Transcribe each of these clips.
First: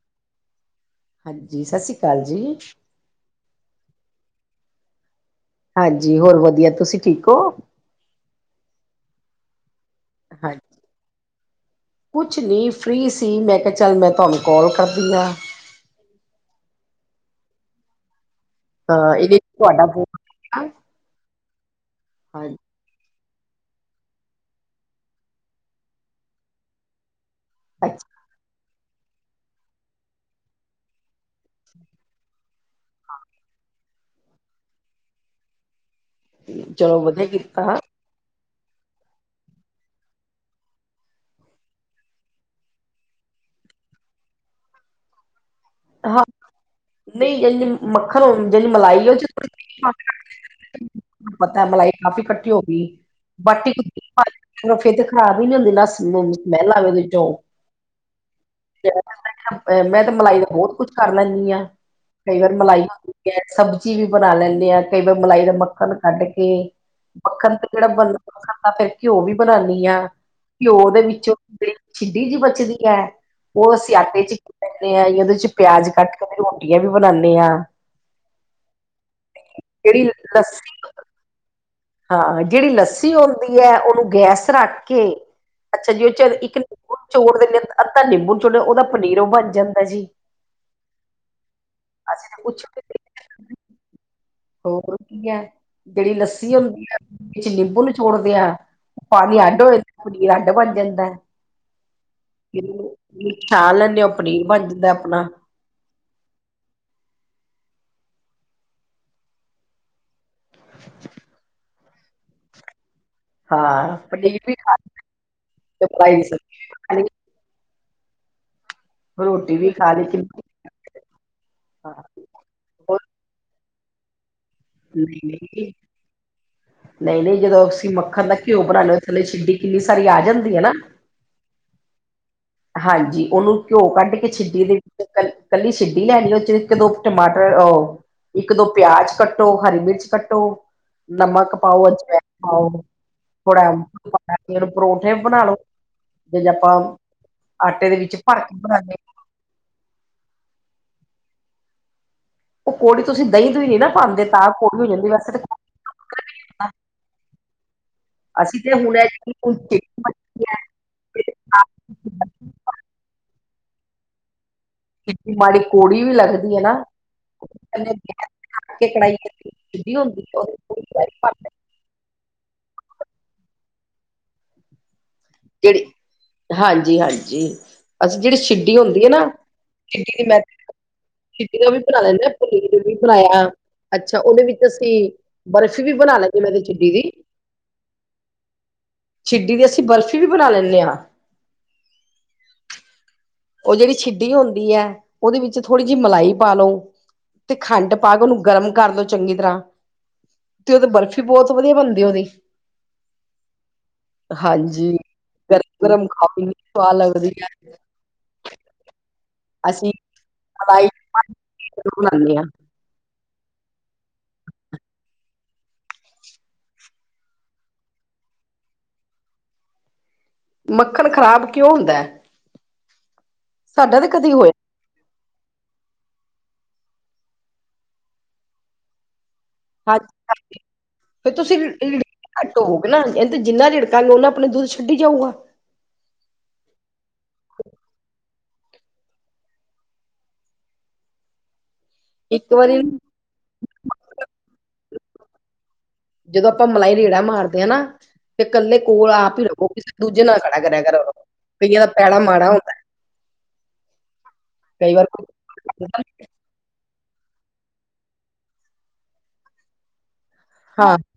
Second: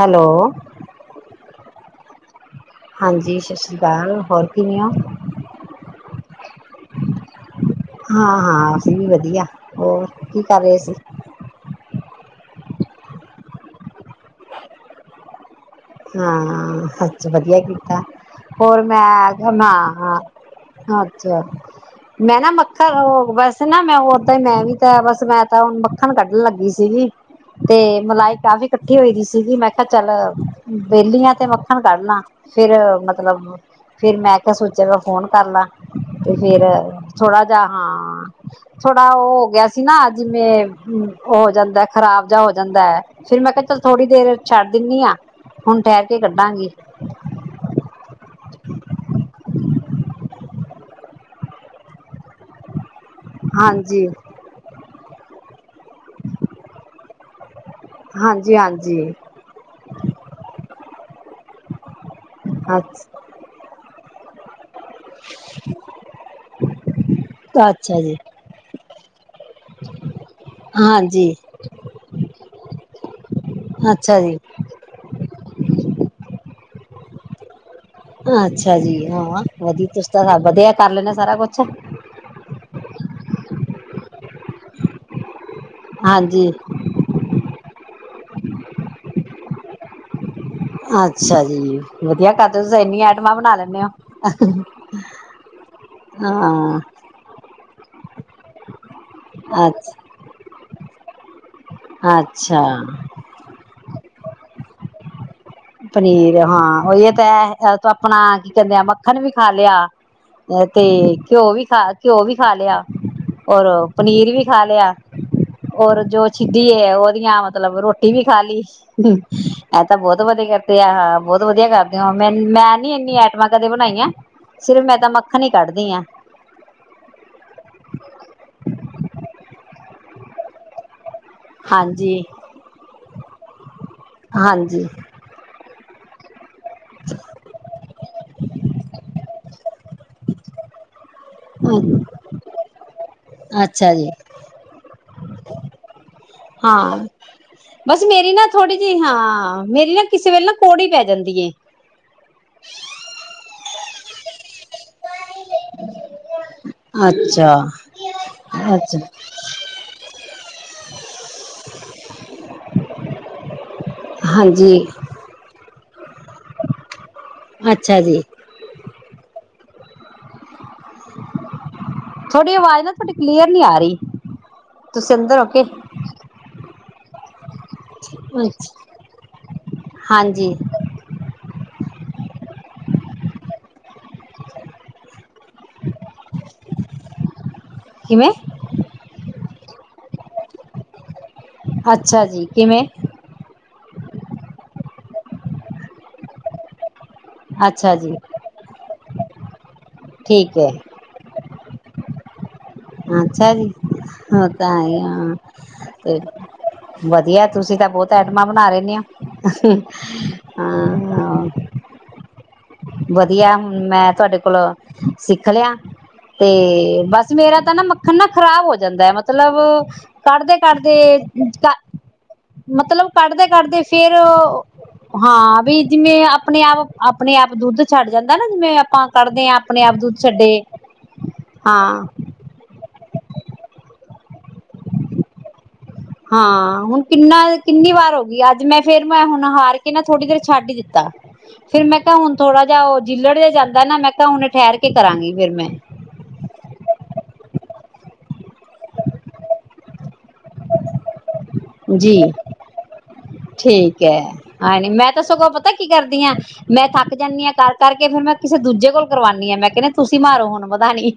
Hello. ਹਾਂਜੀ, ਸ ਸੀ ਕਾਲ ਜੀ। ਹਾਂਜੀ, ਸਤ ਸ੍ਰੀ ਕਾਲ। ਹੋਰ ਕਿਵੇਂ ਆਂ? ਹਾਂਜੀ, ਹੋਰ ਵਧੀਆ। ਤੁਸੀਂ ਠੀਕ ਹੋ? ਹਾਂ-ਹਾਂ, ਅਸੀਂ ਵੀ ਵਧੀਆ। ਹੋਰ, ਕੀ ਹਾਂਜੀ ਕਰ ਰਏ ਸੀ? ਕੁਛ ਨੀ ਫਰੀ ਸੀ। ਮੈਂ ਕਿਆ ਚੱਲ ਮੈਂ ਤੁਆਨੂੰ ਕੋਲ ਕਰਦੀ ਆਂ। ਹਾਂ, ਹਾਂਜੀ ਵਧੀਆ ਕੀਤਾ। ਹੋਰ ਹਾਂ ਮੈਂ ਇਹਦੇ ਖੈ ਮੈ ਤੁਹਾਡਾ ਫੋਨ ਅੱਛਾ, ਮੈਂ ਨਾ ਹਾਂਜੀ ਮ ਹੈਲੋ ਬਸ ਨਾ ਮੈਂ ਓਦਾਂ ਈ ਮੈਂ ਵੀ ਤਾਂ ਬਸ ਮੈਂ ਤਾਂ ਹੁਣ ਮੱਖਣ ਕੱਢਣ ਲੱਗੀ ਸੀਗੀ। ਤੇ ਅੱਛਾ ਮਲਾਈ ਕਾਫ਼ੀ ਕੱਠੀ ਹੋਈ ਦੀ ਸੀਗੀ, ਮੈਂ ਕਿਆ ਚੱਲ ਵੇਲੀ ਆਂ ਤੇ ਮੱਖਣ ਕੱਢ ਲਾ, ਫੇਰ ਮਤਲਬ ਫਿਰ ਮੈਂ ਕਿਆ ਸੋਚੇ ਗਾ ਫੋਨ ਕਰ ਲਾਂ, ਤੇ ਫੇਰ ਚਲੋ ਵਧੀਆ ਥੋੜਾ ਕੀਤਾ ਜਾ ਹਾਂ। ਥੋੜਾ ਓਹ ਹੋ ਗਿਆ ਸੀ ਨਾ, ਜਿਵੇਂ ਓਹ ਹੋ ਜਾਂਦੈ ਖ਼ਰਾਬ ਜਾ ਹੋ ਜਾਂਦੈ। ਫਿਰ ਮੈਂ ਕਿਆ ਚਲ ਥੋੜੀ ਦੇਰ ਛੱਡ ਦਿਣੀ ਆਂ ਹੁਣ ਠੈਰ ਕੇ ਹਾਂ ਕੱਢਾਂਗੀ। ਨਹੀਂ ਜੇੰਜ ਮੱਖਣ ਹੋਣ ਜਨੀ ਮਲਾਈ ਓਦੇ ਚ ਪਤੈ ਮਲਾਈ ਕਾਫ਼ੀ ਕੱਠੀ ਹੋ ਗੀ‌। ਬਾਟੀ ਹਾਂਜੀ। ਕੁ ਫੇਰ ਤੇ ਖਰਾਬ ਹੀ ਨੀ ਹੁੰਦੀ ਨਾ ਸਮੈਲ ਆ ਜਾਂਦੀ ਉਹਦੇ ਚੋਂ। ਹਾਂਜੀ, ਹਾਂਜੀ। ਐ ਮੈਂ ਤੇ ਮਲਾਈ ਦਾ ਬੌਤ ਕੁਛ ਕਰ ਲੈਂਣੀ ਆਂ। ਕਈ ਵਾਰ ਮਲਾਈ ਅੱਛਾ ਨਾ ਸਬਜ਼ੀ ਵੀ ਬਣਾ ਲੈਂਦੇ ਆਂ ਕਈ ਵਾਰ ਮਲਾਈ ਦਾ ਮੱਖਣ ਕੱਢ ਕੇ। ਮੱਖਣ ਤੇ ਜੇੜਾ ਅੱਛਾ ਬਣ ਜੀ ਮੱਖਣ ਤਾਂ ਫੇਰ ਘਿਓ ਵੀ ਬਣਾਣੀ ਆਂ। ਘਿਓ ਦੇ ਹਾਂਜੀ। ਵਿੱਚੋਂ ਜੇੜੀ ਛਿੱਡੀ ਜਿ ਬਚਦੀ ਐ ਓਹ ਅਸੀਂ ਅੱਛਾ ਆਟੇ ਚ ਜੀ, ਕਰਦੇ ਆਂ, ਓਹਦੇ ਚ ਪਿਆਜ ਕੱਟ ਕੇ ਰੋਟੀਆਂ ਵੀ ਬਣਾਣੇ ਆਂ। ਅੱਛਾ ਜੀ, ਹਾਂ ਵਧੀ ਜਿਹੜੀ ਤੁਸੀ ਤਾਂ ਸਾ ਵਧੀਆ ਲੱਸੀ ਕਰ ਲੈਣੇ ਸਾਰਾ ਕੁਛ। ਹਾਂ, ਜੇੜੀ ਲੱਸੀ ਓੰਦੀ ਐ ਓਹਨੂੰ ਗੈਸ ਚ ਰੱਖ ਕੇ ਅੱਛਾ ਜੀ, ਓਹ ਚਰ ਹਾਂਜੀ, ਇੱਕ ਨਿੰਬੂ ਚੋੜ ਦਿਣੇ ਆਂ। ਅੱਧਾ ਨਿੰਬੂ ਨਿਚੋੜ ਓਹਦਾ ਪਨੀਰੋ ਬਣ ਜਾਂਦੈ ਜੀ। ਅੱਛਾ ਜੀ, ਵਧੀਆ ਕਰਦੇ ਓ ਤੁਸੀਂ ਤਾਂ ਇੰਨੀ ਆਈਟਮਾਂ ਬਣਾ ਲੈਣੇ ਓ। ਸੋਕ ਰੂਕੀ ਐ ਜੇੜੀ ਲੱਸੀ ਹਾਂ, ਹੁੰਦੀ ਐ ਓਹਦੇ ਚ ਨਿੰਬੂ ਨਿਚੋੜਦੇ ਐ। ਪਾਣੀ ਅੱਡ ਹੋ ਅੱਛਾ, ਜਾਂ ਪਨੀਰ ਅੱਡ ਬਣ ਜਾਂਦੈ। ਅੱਛਾ। ਖਾ ਲੈਂਦੇ ਓ, ਪਣੀਰ ਬਣ ਜਾਂਦੈ ਅਪਣਾ। ਪਨੀਰ ਹਾਂ ਓਹੀਓ ਤੇ ਐ ਤੂੰ ਅਪਣਾ ਕੀ ਕੈੰਦੇ ਆ ਮੱਖਣ ਵੀ ਖਾ ਲਿਆ। ਐਤੇ ਘਿਓ ਵੀ ਖਾ ਘਿਓ ਵੀ ਖਾ ਲਿਆ। ਔਰ ਓ ਪਨੀਰ ਵੀ ਖਾ ਲਿਆ। ਔਰ ਫਰਾਈ ਜੋ ਸਬਜ਼ੀ ਛਿਡੀ ਵੀ ਏ ਖਾ ਲਈ, ਓਹਦੀਆਂ ਮਤਲਬ ਰੋਟ ਟੀ ਵੀ ਖਾ ਲੀ। ਰੋਟੀ ਵੀ ਐ ਖਾ ਤਾਂ ਲਈ ਬੌਤ ਕਿੰਨੀ ਵਧੀਐ। ਤੇ ਆਹ ਹਾ ਬੌਤ ਵਧੀਆ ਕਰਦੇ ਹਾਂ। ਮੈਂਨ ਮੈਂ ਨੀ ਇੰਨੀ ਆਈਟਮਾਂ ਕਦੇ ਬਣਾਈਆਂ। ਸਿਰਫ ਮੈਂ ਤਾਂ [unintelligible] ਮੱਖਣ ਹੀ ਮਿਲਗੀ। ਕੱਢਦੀ ਹਾਂ ਨਹੀਂ ਨਹੀਂ, ਜਦੋਂ ਅਸੀਂ ਮੱਖਣ ਦਾ ਘਿਓ ਬਣਾਣੇ ਆਂ ਥੱਲੇ ਛਿੱਡੀ ਕਿੰਨੀ ਸਾਰੀ ਆ ਜਾਂਦੀ ਐ ਨਾ। ਹਾਂਜੀ। ਹਾਂਜੀ ਓਨੂੰ ਘਿਓ ਕੱਢ ਕੇ ਛਿੱਡੀ ਦੇ ਹਾਂਜੀ। ਵਿੱਚ ਕੱਲੀ ਛਿੱਡੀ ਲੈ ਲੀਓ ਇੱਕ ਦੋ ਟਮਾਟਰ ਓ, ਇੱਕ ਦੋ ਪਿਆਜ ਕੱਟੋ ਹਰੀ ਮਿਰਚ ਕੱਟੋ ਨਮਕ ਪਾਓ ਅਜਮੈਣ ਪਾਓ ਥੋੜਾ ਅੱਛਾ ਜੀ [unintelligible] ਪਰੌਠੇ ਬਣਾ ਲੋ ਅ ਆਪਾਂ ਹਾਂ। ਆਟੇ ਦੇ ਬਸ ਵਿੱਚ ਮੇਰੀ ਭਰ ਨਾ ਕੇ ਥੋੜੀ ਬਣਾਦੇ ਜੀ ਹਾਂ, ਮੇਰੀ ਨਾ ਕਿਸੇ ਵੇਲੇ ਨਾ ਕੋੜੀ ਪੈ ਜਾਂਦੀ ਏ। ਓ ਕੌੜੀ ਤੁਸੀਂ ਦਈ-ਦੁਈ ਨੀ ਨਾ ਪਾਦੇ ਤਾਂ ਕੌੜੀ ਹੋ ਜਾਂਦੀ ਵੈਸੇ ਤਾਂ ਅੱਛਾ ਅਸੀਂ ਤੇ ਹੁਣ ਅੱਛਾ ਐਤਕੀ [unintelligible] ਹਾਂਜੀ। [unintelligible] ਮਾੜੀ ਕੋੜੀ ਵੀ ਲੱਗਦੀ ਏ ਨਾ ਅੱਛਾ ਜੀ। [unintelligible] ਕੇ ਕੜਾਈ [unintelligible] ਹੁੰਦੀ [unintelligible] ਥੋਡੀ ਆਵਾਜ਼ ਨਾ ਥੋਡੀ ਕਲੀਅਰ ਨੀ ਆ ਰਈ ਤੁਸੀਂ ਅੰਦਰ ਓ ਕੇ ਹਾਂਜੀ-ਹਾਂਜੀ ਅਸੀਂ ਜੇੜੀ ਸਿੱਡੀ ਹੁੰਦੀ ਏ ਨਾ [unintelligible] ਦੀ ਮੈ ਹਾਂਜੀ [unintelligible] ਵੀ ਬਣਾਏਆ ਅੱਛਾ ਓਦੇ ਵਿੱਚ ਅਸੀਂ ਬਰਫ਼ੀ ਵੀ ਬਨਾ ਲੈਨੀਆ ਮੈਂ ਤੇ ਚਿੱਡੀ ਦੀ। ਕਿਵੇਂ? ਚਿੱਡੀ ਦੀ ਅਸੀਂ ਬਰਫ਼ੀ ਵੀ ਬਣਾ ਲੈਂਨੇ ਆ। ਅੱਛਾ ਜੀ ਕਿਵੇਂ? ਓ ਜੇੜੀ ਛਿੱਡੀ ਹੁੰਦੀ ਐ, ਓਦੇ ਵਿੱਚ ਥੋੜੀ ਜੀ ਮਲਾਈ ਪਾ ਲੋ ਤੇ ਖੰਡ ਅੱਛਾ ਪਾ ਜੀ ਕੇ ਓਨੂੰ ਗਰਮ ਕਰ ਦੋ ਚੰਗੀ ਤਰਾ, ਠੀਕ ਹੈ ਤੇ ਓਦਾ ਬਰਫ਼ ਤੇ ਬੋਤ ਵਦੀਆ ਬਨਦੀ ਓਦੀ ਅੱਛਾ ਜੀ, ਓ ਤਾਂ ਹੈ ਹਾਂਜੀ ਈ ਗਰਮ ਗਰਮ ਆ, ਖਾਓ ਇੰਨੀ ਸਵਾਦ ਲੱਗਦੀ ਹੈ ਵਦੀਆ ਤੁਸੀਂ ਤਾਂ ਬੋਤ [inaudible] ਬਣਾ ਰੈਨੇ ਆਂ ਅਸੀਂ ਮਲਾਈ ਹਾਂ ਬਣਾਉਂਦੇ ਹਾਂ ਵਦੀਆ ਹੁਣ ਮੈਂ ਤੁਆਡੇ ਕੋਲ ਸਿੱਖ ਲਿਆ, ਤੇ ਬਸ ਮੇਰਾ ਤਾਂ ਨਾ ਮੱਖਣ ਨਾ ਖਰਾਬ ਹੋ ਜਾਂਦਾ ਐ, ਮਤਲਬ ਮੱਖਣ ਕਡਦੇ-ਕਡਦੇ ਖ਼ਰਾਬ ਕਿਉਂ ਹੁੰਦਾ ਹੈ ਮਤਲਬ ਕੱਡਦੇ-ਕੱਡਦੇ ਸਾਡਾ ਤੇ ਫੇਰ ਕਦੇ ਹੋਇਆ ਹਾਂ, ਵੀ ਜਿਮੇ ਆਪਣੇ ਆਪ, ਆਪਣੇ ਆਪ ਦੁੱਦ ਛੱਡ ਜਾਂਦਾ ਨਾ, ਜਿਵੇਂ ਆਪਾਂ ਕੱਢਦੇ ਆ ਅਪਣੇ ਆਪ ਹਾਂਜੀ ਦੁੱਦ ਛੱਡੇ, ਫਿਰ ਤੁਸੀਂ ਹਾਂ [unintelligible] ਤੇ ਜਿੰਨਾ ਰਿੜਕਾਂਗੇ ਓਨਾ ਆਪਣੇ ਦੁੱਦ ਛੱਡੀ ਜਾਊਗਾ। ਹਾਂ ਹੁਣ ਕਿੰਨਾ ਕਿੰਨੀ ਵਾਰ ਹੋ ਗਈ, ਅੱਜ ਮੈਂ ਫੇਰ ਮੈਂ ਹੁਣ ਹਾਰ ਕੇ ਕੇ ਨਾ ਥੋੜੀ ਦੇਰ ਛੱਡ ਈ ਦਿੱਤਾ, ਫੇਰ ਮੈਂ ਮੈਂ ਕਿਆ ਹੁਣ ਇੱਕ ਥੋੜਾ ਵਾਰੀ ਜਿਆ ਓ, ਜਿੱਲੜ ਜਾ ਜਾਂਦਾ ਨਾ, ਮੈਂ ਕਿਆ ਹੁਣ ਠੈਰ ਕੇ ਕਰਾਂਗੀ ਫੇਰ ਮੈਂ ਜਦੋਂ ਆਪਾਂ ਮਲਾਈ ਰੇੜਾ ਮਾਰਦੇਆ ਨਾ ਤੇ ਕੱਲੇ ਕੋਲ ਆਪ ਈ ਰਵੋ ਕਿਸੇ ਦੂਜੇ ਨੂੰ ਨਾ ਖਡਾ ਕਰੇਆ ਕਰੋ ਕਈਆਂ ਦਾ ਪੈੜਾ ਜੀ ਮਾੜਾ ਹੁੰ ਠੀਕ ਏ, [unintelligible] ਕਈ ਵਾਰ ਮੈਂ ਤੇ ਸਗੋਂ ਪਤਾ ਕੀ ਕਰਦੀ ਆ ਮੈਂ ਥੱਕ ਜਾਂਨੀ ਆ ਕਰ-ਕਰ ਕੇ ਫੇਰ ਮੈਂ ਕਿਸੇ ਦੂਜੇ ਕੋਲੋ ਕਰਵਾਨੀਆ ਆ, ਮੈਂ ਕੇਨੀ ਆ ਤੁਸੀਂ ਮਾਰੋ ਹੁਨ ਮਦਾਨੀ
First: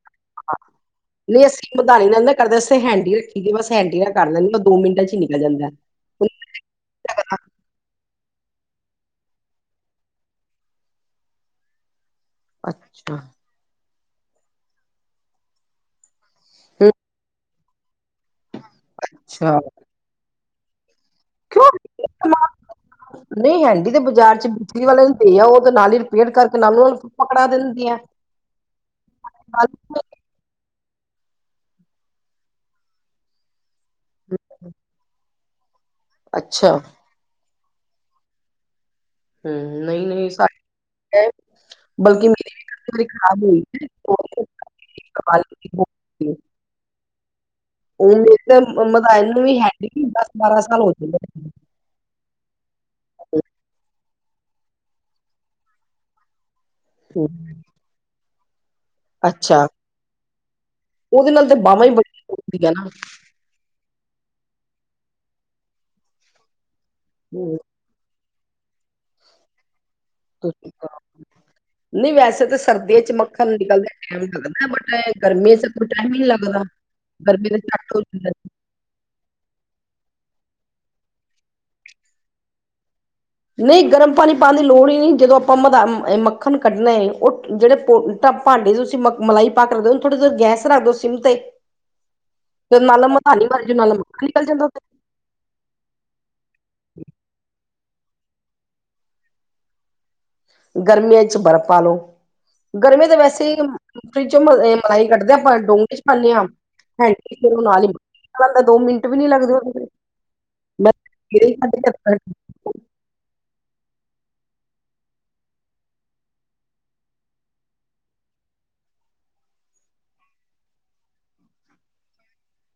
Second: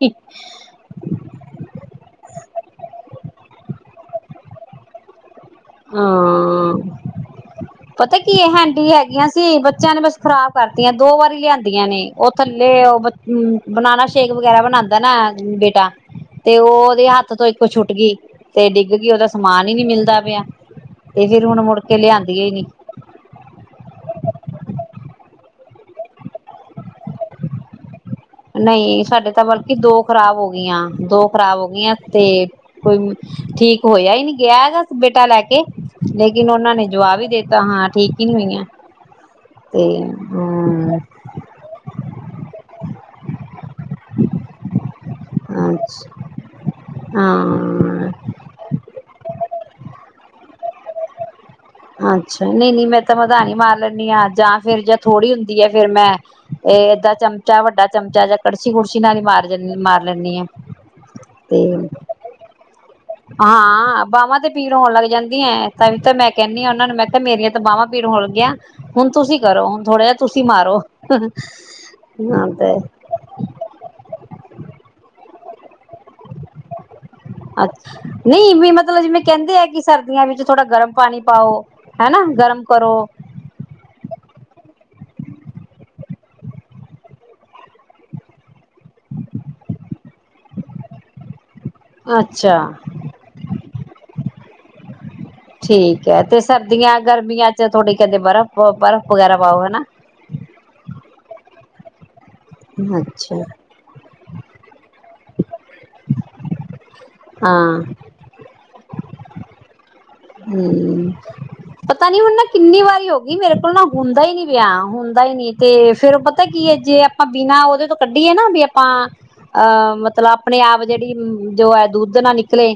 ਨਈਂ ਅਸੀਂ ਮਦਾਨੀ ਨਾਲ ਨਾ ਕਰਦੇ ਅਸੀਂ ਤਾਂ ਹੈਂਡੀ ਰੱਖੀ ਦੀ ਬਸ ਹੈਂਡੀ ਕਰ ਲੈਨੇ, ਬਸ ਦੋ ਮਿੰਟਾਂ ਚ ਈ ਨਿਕਲ ਜਾਂਦਾ ਹਾਂ ਪਤਾ ਕੀ ਏ ਹੈਂਡੀ ਹੈਗੀਆਂ ਸੀ ਬੱਚੇਆਂ ਨੇ ਬਸ ਖਰਾਬ ਕਰਤੀਆਂ, ਦੋ ਵਾਰੀ ਲਿਆਂਦੀਆਂ ਨੇ ਐ ਥੱਲੇ ਓ ਅੱਛਾ ਬਨਾਨਾ ਸ਼ੇਕ ਵਗੈਰਾ ਬਣਾਦਾ ਨਾ ਬੇਟਾ ਤੇ ਓ ਹੂੰ, ਓਦੇ ਹੱਥ ਤੋਂ ਇੱਕ ਛੁੱਟ ਗਈ ਤੇ ਡਿੱਗ ਗਈ, ਓਦਾ ਅੱਛਾ ਸਮਾਨ ਈ ਨੀ ਮਿਲਦਾ ਪਿਆ ਤੇ ਫੇਰ ਹੁਣ ਮੁੜਕੇ ਲਿਆਂਦੀਆਂ ਈ ਨੀ ਹਾਂ ਨਹੀਂ ਹੈਂਕੀ ਤੇ ਬਾਜ਼ਾਰ ਚ ਬਿਜਲੀ ਵਾਲੇ ਨੂੰ ਦੇ ਆਊ ਤਾਂ ਨਾਲ ਹੀ ਰਿਪੇਅਰ ਕਰਕੇ ਨਾਲ ਨਾਲ ਪਕੜਾ ਦਿੰਦੇ ਆ ਨਹੀਂ ਸਾਡੇ ਤਾਂ ਬਲਕਿ ਦੋ ਖ਼ਰਾਬ ਹੋ ਗਈਆਂ ਦੋ ਖ਼ਰਾਬ ਹੋ ਗਈਆਂ ਤੇ ਕੋਈ ਠੀਕ ਹੋਇਆ ਹੀ ਨਈ, ਗਿਆ ਹੈਗਾ ਬੇਟਾ ਲੈ ਕੇ ਲੇਕਿਨ ਉਹਨਾਂ ਅੱਛਾ ਨੇ ਜਵਾਬ ਹੀ ਦਿੱਤਾ ਹਾਂ ਠੀਕ ਹੀ ਨਈ ਹੋਈਆਂ ਤੇ ਹੂੰ ਨਹੀਂ ਨਹੀਂ ਹੂੰ ਬਲਕਿ ਮੇਰੀ ਵੀ ਇਕ ਅੱਧੀ ਵਾਰੀ ਖਰਾਬ ਹਮ ਅੱਛਾ ਹੋਈ [inaudible] ਹਾਂ [unintelligible] ਤੇ ਮਦਾਨੀ ਨੂੰ ਵੀ ਹੈਡੀ ਨੂੰ ਦਸ ਬਾਰਾਂ ਸਾਲ ਹੋ ਚੁਕੇ ਨੇ ਅੱਛਾ ਨਹੀਂ- ਨਹੀਂ ਮੈਂ ਤਾਂ ਮਧਾਨੀ ਮਾਰ ਲੈਂਦੀ ਹਾਂ, ਜਾਂ ਫੇਰ ਜਾਂ ਥੋੜ੍ਹੀ ਹੁੰਦੀ ਹੈ ਫਿਰ ਮੈਂ ਇਹ ਏਦਾ ਚਮਚਾ ਵੱਡਾ ਚਮਚਾ ਜਾਂ ਕੜਛੀ ਕੁੜਛੀ ਨਾਲ ਹੀ ਮਾਰ ਜਾਂ ਅੱਛਾ ਮਾਰ ਲੈਦੀ ਆ ਉਹਦੇ ਨਾਲ ਤੇ ਬਾਾਹਵਾਂ ਹੀ, ਬੜੀਆਂ ਦੁੱਖ ਦੀਆਂ ਨਾ। ਹਾਂ ਬਾਹਵਾਂ ਤੇ ਪੀੜ ਹੋਣ ਲੱਗ ਜਾਂਦੀਆਂ ਤਾਂ ਵੀ ਤਾਂ ਮੈਂ ਕਹਿੰਦੀ ਹਾਂ ਉਹਨਾਂ ਨੂੰ ਮੈਂ ਕਿ ਮੇਰੀਆਂ ਹੂੰ, ਤਾਂ ਬਾਹਵਾਂ ਪੀੜ ਹੋ ਲੱਗ ਗਈ ਆ ਹੁਣ ਤੁਸੀਂ ਕਰੋ, ਹੁਣ ਥੋੜਾ ਜਿਹਾ ਤੁਸੀਂ ਮਾਰੋ ਨਹੀਂ ਵੈਸੇ ਹਾਂ ਤਾਂ ਤੇ ਸਰਦੀਆਂ ਚ ਮੱਖਣ ਨਿਕਲਦੇ ਟੈਮ ਲੱਗਦਾ, ਬਟ ਗਰਮੀ ਚ ਕੋਈ ਟਾਈਮ ਹੀ ਨੀ ਲੱਗਦਾ ਗਰਮੀ ਦੇ ਝੱਟ ਹੋ ਅੱਛਾ ਜਾਂਦਾ ਨਹੀਂ ਵੀ ਮਤਲਬ ਜਿਵੇਂ ਕਹਿੰਦੇ ਆ ਕਿ ਸਰਦੀਆਂ ਵਿੱਚ ਥੋੜਾ ਗਰਮ ਪਾਣੀ ਪਾਓ, ਹੈਨਾ ਗਰਮ ਕਰੋ ਨਹੀਂ ਗਰਮ ਪਾਣੀ ਪਾਉਣ ਦੀ ਲੋੜ ਹੀ ਨਈ, ਜਦੋਂ ਆਪਾਂ ਮੱਖਣ ਕੱਢਣਾ ਹੈ ਉਹ ਜਿਹੜੇ ਭਾਂਡੇ ਤੁਸੀਂ ਮਲਾਈ ਪਾ ਕੇ ਰੱਖਦੇ ਹੋ, ਥੋੜਾ ਜਿਹਾ ਗੈਸ ਰੱਖ ਦਿਓ ਸਿਮ ਤੇ ਅੱਛਾ ਤੇ ਨਾਲ- ਨਾਲ ਮਧਾਨੀ ਮਾਰੀ ਜਾਓ ਨਾਲ- ਨਾਲ ਮੱਖਨ ਨਿਕਲ ਜਾਂਦਾ ਉਥੇ ਠੀਕ ਹੈ ਤੇ ਸਰਦੀਆਂ, ਗਰਮੀਆਂ ਚ ਥੋੜੀ ਕਹਿੰਦੇ ਬਰਫ਼ -ਬਰਫ਼ ਵਗੈਰਾ ਪਾਓ ਹਨਾ? ਗਰਮੀਆਂ ਚ ਬਰਫ਼ ਪਾ ਲਉ ਗਰਮੀ ਤਾਂ ਅੱਛਾ ਵੈਸੇ ਫਰਿੱਜ ਚ ਮਲਾਈ ਕੱਢਦੇ ਆ, ਆਪਾ ਡੋਗੇ ਚ ਪਾਉਂਦੇ ਹਾਂ ਹਾਂਜੀ ਫਿਰ ਉਹ ਹਾਂ ਨਾਲ ਹੀ ਨਿਕਲ ਆਂਦਾ, ਦੋ ਮਿੰਟ ਵੀ ਨੀ ਲੱਗਦੇ ਉਹ ਹੂੰ ਪਤਾ ਨੀ ਹੁਣ ਨਾ ਕਿੰਨੀ ਵਾਰੀ ਹੋ ਗਈ ਮੇਰੇ ਕੋਲ ਨਾ ਹੁੰਦਾ ਹੀ ਨੀ ਪਿਆ ਹੁੰਦਾ ਨੀ ਤੇ ਫੇਰ ਪਤਾ ਕੀ ਏ, ਜੇ ਆ ਬਿਨਾਂ, ਉਹਦੇ ਤੋਂ ਕੱਢੀਏ ਨਾ ਵੀ ਆਪਾਂ। ਅਹ, ਮਤਲਬ ਆਪਣੇ ਆਪ ਜਿਹੜੀ ਜੋ ਏ ਦੁੱਧ ਨਾ ਨਿਕਲੇ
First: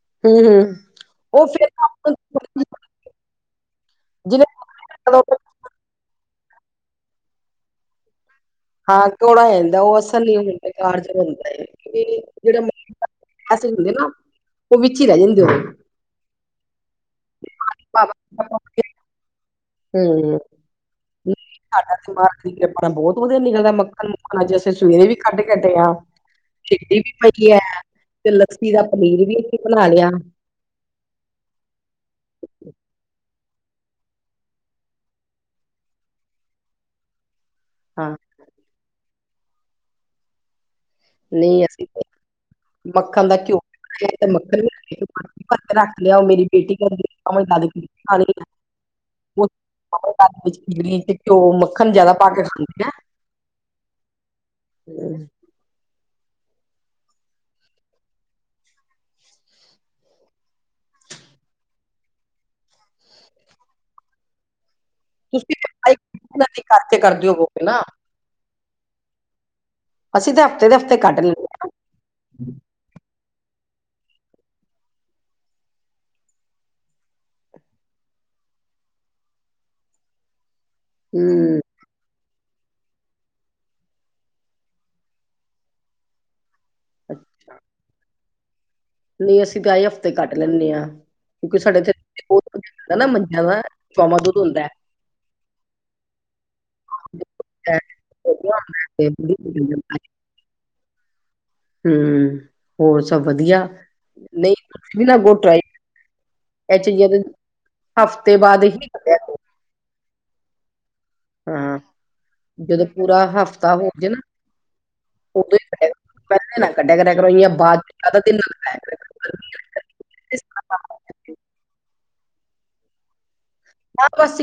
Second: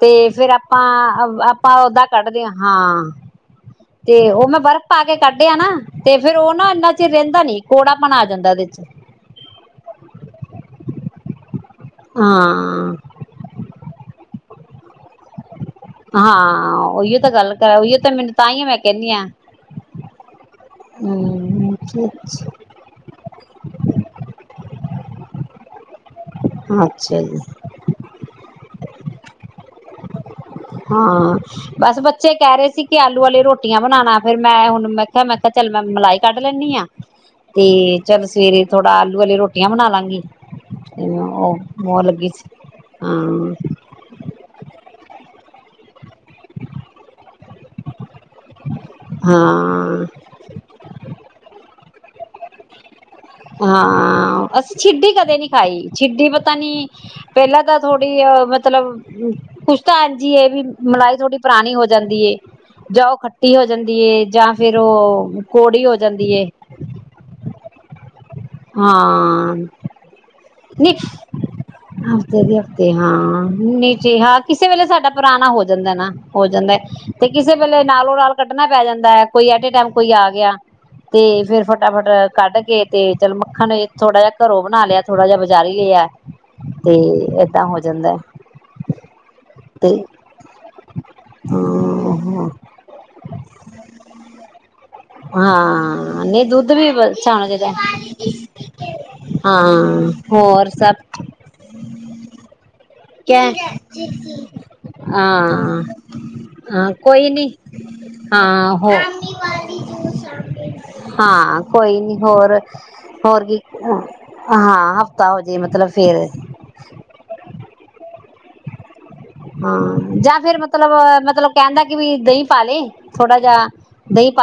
ਤੇ, ਫਿਰ ਹੂੰ ਆਪਾਂ ਉਹ ਫਿਰ ਆਪਾਂ ਓਦਾਂ ਕੱਢਦੇ ਹ ਹਾਂ, ਤੇ ਜਿਵੇਂ ਉਹ ਮੈਂ ਬਰਫ਼ ਪਾ ਕੇ ਕੱਢਿਆ ਨਾ। ਤੇ, ਫੇਰ ਉਹ ਨਾ ਇੰਨਾ ਚਿਰ ਰਹਿੰਦਾ ਨੀ, ਕੋੜਾ ਪਣ ਆ ਜਾਂਦਾ ਇਹਦੇ ਚ਼। ਕੋੜਾ ਹੋ ਜਾਂਦਾ। ਉਹ ਅਸਰ ਨੀ ਹੁੰਦਾ ਕਾਰਜ ਹੁੰਦਾ। ਜਿਹੜਾ ਹਾਂ ਅਸੀਂ, ਹੁੰਦੇ ਨਾ ਉਹ, ਵਿੱਚ ਹੀ ਰਹਿ ਜਾਂਦੇ। ਉਹਦੇ ਹਾਂ ਉਹੀਓ, ਤਾਂ ਗੱਲ ਕਰ ਉਹੀਓ ਤਾਂ, ਮੈਨੂੰ ਤਾਂਹੀ ਮੈਂ ਕਹਿੰਦੀ ਹਾਂ। ਹੂੰ ਹਮ ਸਾਡਾ ਦਿਮਾਗ ਠੀਕ ਹੈ। ਪਰ ਬਹੁਤ ਵਧੀਆ, ਨਿਕਲਦਾ ਮੱਖਣ -ਮੁੱਖਣ ਅੱਜ, ਅਸੀਂ ਸਵੇਰੇ ਵੀ ਕੱਢ ਕੇ ਹਟੇ ਆ। ਭਿੰਡੀ ਵੀ ਅੱਛਾ ਜੀ ਪਈ ਹੈ, ਤੇ ਲੱਸੀ ਦਾ ਪਨੀਰ ਵੀ ਅਸੀਂ ਬਣਾ ਲਿਆ। ਹਾਂ ਬਸ ਬੱਚੇ ਕਹਿ ਰਹੇ ਸੀ। ਕਿ ਆਲੂ ਵਾਲੇ ਰੋਟੀਆਂ ਬਣਾਉਣਾ ਫਿਰ ਮੈਂ, ਹੁਣ ਮੈਂ ਕਿਹਾ ਮੈਂ ਕਿਹਾ ਚਲ ਮੈਂ ਮਲਾਈ ਕੱਢ ਲੈਦੀ ਆ। ਤੇ, ਹਾਂ ਚੱਲ ਸਵੇਰੇ ਥੋੜਾ, ਆਲੂ ਵਾਲੀ ਰੋਟੀਆਂ ਬਣਾ ਲਾਂਗੀ। ਤੇ ਮੈਂ ਉਹ, ਨਹੀਂ ਉਹ ਲਗੀ ਸੀ ਹਾਂ ਏ ਤੇ ਮੱਖਣ ਵੀ ਰੱਖ ਲਿਆ, ਉਹ ਮੇਰੀ ਬੇਟੀ ਕਰਕੇ [unintelligible] ਦਾਣੀ ਆ। ਉਹ, ਹਾਂ ਘੀ, ਘਿਓ, ਮੱਖਣ ਜਿਆਦਾ ਪਾ ਕੇ ਖਾਂਦੇ ਆ। ਹਾਂ, ਅਸੀਂ ਛਿੱਡੀ ਕਦੇ ਨੀ ਖਾਈ, ਛਿੱਡੀ ਪਤਾ ਨੀ ਪਹਿਲਾਂ ਤਾਂ ਥੋੜ੍ਹੀ ਆ ਮਤਲਬ ਕੁਛ ਤਾਂ [unintelligible] ਜੀ ਇਹ ਵੀ, ਮਲਾਈ ਥੋੜੀ ਪੁਰਾਣੀ ਹੋ ਜਾਂਦੀ। ਜਾਂ ਉਹ, ਖੱਟੀ ਹੋ ਜਾਂਦੀ ਹੈ। ਜਾਂ ਫਿਰ, ਉਹ ਕੋੜੀ ਹੋ ਜਾਂਦੀ ਹੈ। ਛੱਤ ਤੇ, ਕਰਦੇ ਹੋ ਵੋ ਗੇ ਨਾ ਹਾਂ ਅਸੀਂ, ਤਾਂ ਦੇ ਨੀ ਹਫ਼ਤੇ ਕੱਢ ਲੈਂਦੇ ਹਫ਼ਤੇ ਦੇ ਹਫ਼ਤੇ ਹਾਂ ਨੀਚਾਂ, ਕਿਸੇ ਵੇਲੇ ਸਾਡਾ ਪੁਰਾਣਾ ਹੋ ਜਾਂਦਾ ਨਾ, ਹੋ ਜਾਂਦਾ। ਤੇ ਕਿਸੇ ਵੇਲੇ ਨਾਲੋਂ ਨਾਲ ਕੱਢਣਾ ਪੈ ਜਾਂਦਾ ਹੈ। ਕੋਈ ਐਟਏ ਟਾਈਮ ਕੋਈ ਆ ਗਿਆ। ਤੇ ਹਾਂ ਹੂੰ ਫਿਰ ਫਟਾਫਟ ਕੱਢ ਕੇ, ਤੇ ਚੱਲ ਮੱਖਣ ਨੂੰ ਥੋੜਾ ਜਿਹਾ ਘਰੋਂ ਬਣਾ ਲਿਆ। ਥੋੜਾ, ਜਿਹਾ ਬਜਾਰੀ ਲੇ ਆ, ਤੇ ਏਦਾਂ ਹੋ ਜਾਂਦਾ ਹੈ। ਨਹੀਂ ਅਸੀਂ, ਤਾਂ ਆਏ ਹਫ਼ਤੇ ਕੱਟ ਲੈਂਦੇ ਹਾਂ, ਕਿਉਂਕਿ ਸਾਡੇ ਇੱਥੇ ਹਮ [unintelligible] ਹਾਂ, ਨਹੀਂ ਦੁੱਧ ਵੀਛਾਣਾ ਚਾਹੀਦਾ ਹੈ ਹਾਂ। ਹੋਰ, ਸਭ ਹਮ, ਹੋਰ ਸਭ ਠੀਕ ਵਧੀਆ, ਹੈ [unintelligible] [unintelligible] ਇਹ ਹਾਂ, ਚੀਜ਼ਾਂ ਦੇ ਕੋਈ ਨੀ ਹਫ਼ਤੇ ਬਾਅਦ ਹੀ ਹਾਂ ਹੋ। ਕੱਢਿਆ ਕਰੋ ਹਾਂ, ਕੋਈ ਨੀ ਹੋਰ ਜਦੋਂ ਪੂਰਾ ਹੋਰ, ਕੀ ਹਫ਼ਤਾ ਹੋ ਜੇ ਨਾ ਹਾਂ ਹਫ਼ਤਾ ਹੋਜੇ ਉਦੋਂ ਹੀ ਮਤਲਬ, ਕੱਢਿਆ ਫੇਰ ਕਰੋ ਨਾ ਕੱਢਿਆ ਕਰਿਆ ਕਰੋ, ਬਾਅਦ [unintelligible] ਹਾਂ, ਕਰੋ ਜਾਂ ਫੇਿਰ ਮਤਲਬ ਮਤਲਬ ਕਹਿੰਦਾ, ਕਿ ਮਤਲਬ ਵੀ ਦਹੀਂ ਪਾ ਲਈ [unintelligible] [unintelligible] ਥੋੜੀ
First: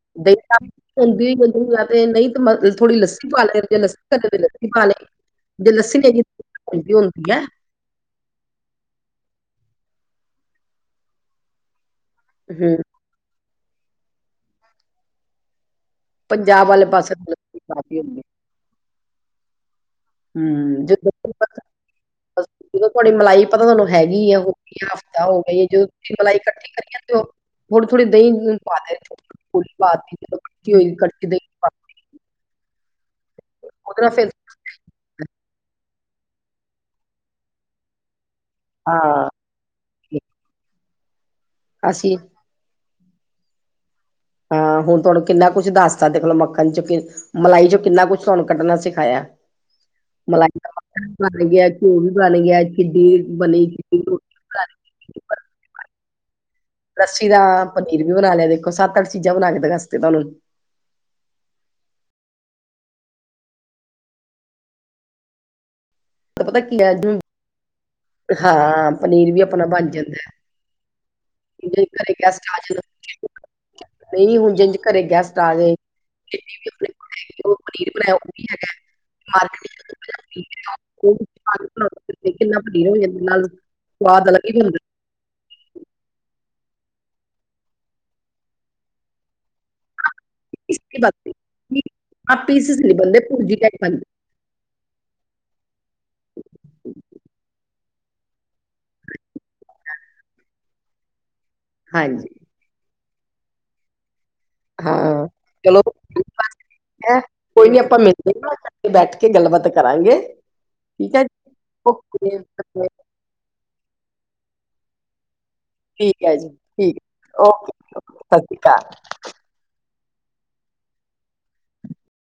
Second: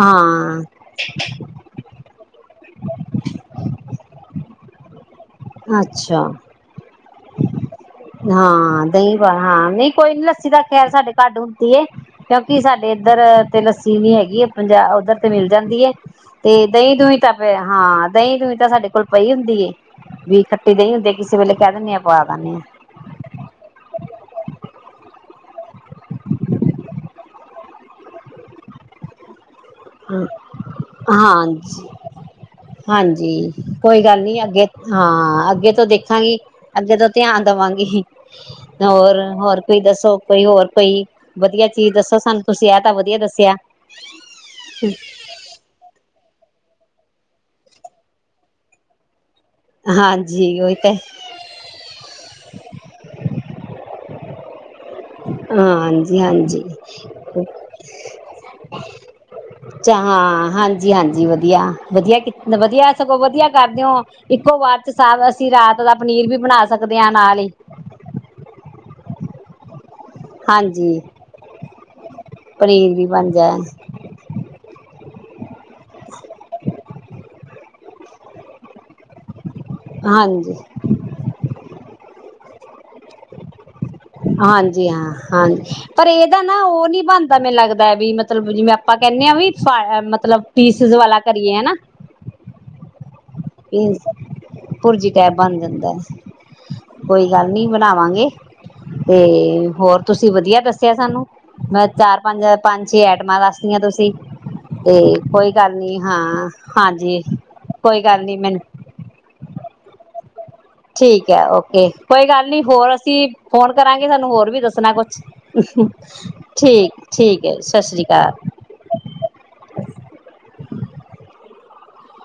ਹਾਂ ਲੱਸੀ ਪਾ ਲੈ ਜ ਲੱਸੀ ਘਟ ਲੱਸੀ ਪਾ ਲਏ ਜੇ ਲੱਸੀ ਨੇਗੀ। ਅੱਛਾ [unintelligible] ਹਾਂ ਦਹੀਂ ਪਾ ਕੋਈ ਨੀ ਲੱਸੀ ਦਾ ਖੈਰ, ਸਾਡੇ ਘਰ ਹੁੰਦੀ ਹੈ। ਕਿਉਂਕਿ, ਹੂੰ, ਸਾਡੇ ਇੱਧਰ ਤੇ, ਲੱਸੀ ਨੀ ਹੈਗੀ ਹੈ, ਪੰਜਾਬ ਉੱਧਰ ਤੇ, ਮਿਲ ਜਾਂਦੀ ਹੈ। ਤੇ, ਪੰਜਾਬ ਵਾਲੇ ਦਹੀਂ ਪਾਸੇ ਦੂਹੀਂ, ਲੱਸੀ ਕਾਫ਼ੀ ਹਾਂ ਹੁੰਦੀ ਦਹੀਂ ਦੂਹੀਂ ਤਾਂ, ਸਾਡੇ ਕੋਲ ਪਈ ਹੁੰਦੀ ਹੈ ਵੀ ਖੱਟੀ ਹੂੰ, ਦਈ ਹੁੰਦੇ, ਕਿਸੇ ਜੇ ਵੇਲੇ ਕਹਿ ਦਿੰਦੇਾਂ ਪਾ ਬਸ ਦਦੇ ਹਾਂ। ਜਦੋਂ ਤੁਹਾਡੀ ਮਲਾਈ ਪਤਾ ਤੁਹਾਨੂੰ ਹੈਗੀ ਆ ਹੋ ਹਫ਼ਤਾ ਹੋ ਗਈ ਹੈ। ਜਦੋਂ ਤੁਸੀਂ ਮਲਾਈ ਇਕੱਠੀ ਕਰੀਦੇ ਹੋ। ਆ ਹਾਂਜੀ [unintelligible] ਹਾਂਜੀ ਉਹਦੇ ਕੋਈ ਨਾਲ ਗੱਲ ਫਿਰ ਨੀ ਅੱਗੇ ਹਾਂ ਅੱਗੇ ਤੋਂ ਦੇਖਾਂਗੀ ਅੱਗੇ ਤੋਂ ਧਿਆਨ ਦੇਵਾਂਗੀ ਹੋਰ ਹਾਂ ਹੋਰ ਕੋਈ ਦੱਸੋ ਕੋਈ ਹੋਰ ਕੋਈ ਵਧੀਆ ਚੀਜ਼ ਅਸੀਂ ਦੱਸੋ ਸਾਨੂੰ ਤੁਸੀਂ ਇਹ ਤਾਂ ਵਧੀਆ ਦੱਸਿਆ ਹਾਂ ਹੁਣ ਤੁਹਾਡੇ ਕਿੰਨਾ ਕੁਛ ਦੱਸਦਾ ਦੇਖਲੋ ਮੱਖਣ ਚ ਕਿ ਮਲਾਈ ਚੋਂ ਕਿੰਨਾ ਕੁਛ ਤੁਹਾਨੂੰ ਕੱਢਣਾ ਸਿਖਾਇਆ ਹਾਂਜੀ ਉਹੀ ਤਾਂ [unintelligible] ਗਈ ਹਾ ਹਾਂਜੀ ਹਾਜੀ ਲੱਸੀ ਦਾ ਪਨੀਰ ਵੀ ਬਣਾ ਲਿਆ ਦੇਖੋ ਸੱਤ ਅੱਠ ਚੀਜ਼ਾਂ ਬਣਾ ਕੇ ਦਸਤੀ ਤੁਹਾਨੂੰ ਜੀ ਹਾਂਜੀ ਵਧੀਆ ਵਧੀਆ ਵਧੀਆ ਸਗੋਂ ਵਧੀਆ ਕਰਦੇ ਹੋ ਇੱਕੋ ਵਾਰ ਚ ਸ ਅਸੀਂ ਰਾਤ ਦਾ ਪਨੀਰ ਵੀ ਪਤਾ ਬਣਾ ਕੀ ਹੈ ਸਕਦੇ ਹਾਂ ਜਿਵੇਂ ਨਾਲ ਹੀ ਹਾਂ ਪਨੀਰ ਵੀ ਆਪਣਾ ਬਣ ਜਾਂਦਾ [unintelligible] ਹਾਂਜੀ ਨਹੀਂ ਹੁਣ ਪਨੀਰ ਵੀ ਬਣ ਜਾਏ ਜਿ ਘਰੇ ਗੈਸਟ ਜੇ ਹਾਂਜੀ [unintelligible] [inaudible] [inaudible] ਅਲੱਗ ਹੀ ਹੁੰਦਾ ਹਾਂਜੀ ਹਾਂ ਹਾਂਜੀ ਪਰ ਇਹਦਾ ਨਾ ਉਹ ਨੀ ਬਣਦਾ ਮੈਨੂੰ ਲੱਗਦਾ ਵੀ ਮਤਲਬ ਜਿਵੇਂ ਆਪਾਂ ਕਹਿੰਦੇ ਹਾਂ ਵੀ ਫ ਮਤਲਬ ਪੀਸਿਸ ਵਾਲਾ ਕਰੀਏ ਹਨਾ ਆਪ ਪੀਸਿਸ ਨ ਬੰਦੇ ਭੁਰਜੀ ਭੁਰਜੀ ਟੈਪ ਬਣ ਜਾਂਦਾ ਕੋਈ ਗੱਲ ਨੀ ਬਣਾਵਾਂਗੇ ਤੇ ਹੋਰ ਤੁਸੀਂ ਵਧੀਆ ਦੱਸਿਆ ਸਾਨੂੰ ਮੈਂ ਚਾਰ ਹਾਂਜੀ ਪੰਜ ਪੰਜ ਛੇ ਆਈਟਮਾਂ ਦੱਸਤੀਆਂ ਤੁਸੀਂ ਤੇ ਹਾਂ ਕੋਈ ਗੱਲ ਚਲੋ ਨੀ ਹਾਂ ਠੀਕ ਹਾਂਜੀ ਹੈ ਕੋਈ ਨੀ ਆਪਾਂ ਗੱਲ ਮਿਲਦੇ ਨੀ ਮੈਨੂੰ ਘ ਬੈਠ ਕੇ ਗੱਲਬਾਤ ਕਰਾਂਗੇ ਠੀਕ ਹੈ ਓਕੇ ਕੋਈ ਗੱਲ ਨੀ ਹੋਰ ਅਸੀਂ ਫੋਨ ਕਰਾਂਗੇ ਸਾਨੂੰ ਹੋਰ ਵੀ ਦੱਸਣਾ ਕੁਛ ਹੈ ਜੀ ਠੀਕ ਠੀਕ ਏ ਸਤਿ ਸ਼੍ਰੀ ਅਕਾਲ ਕ [unintelligible]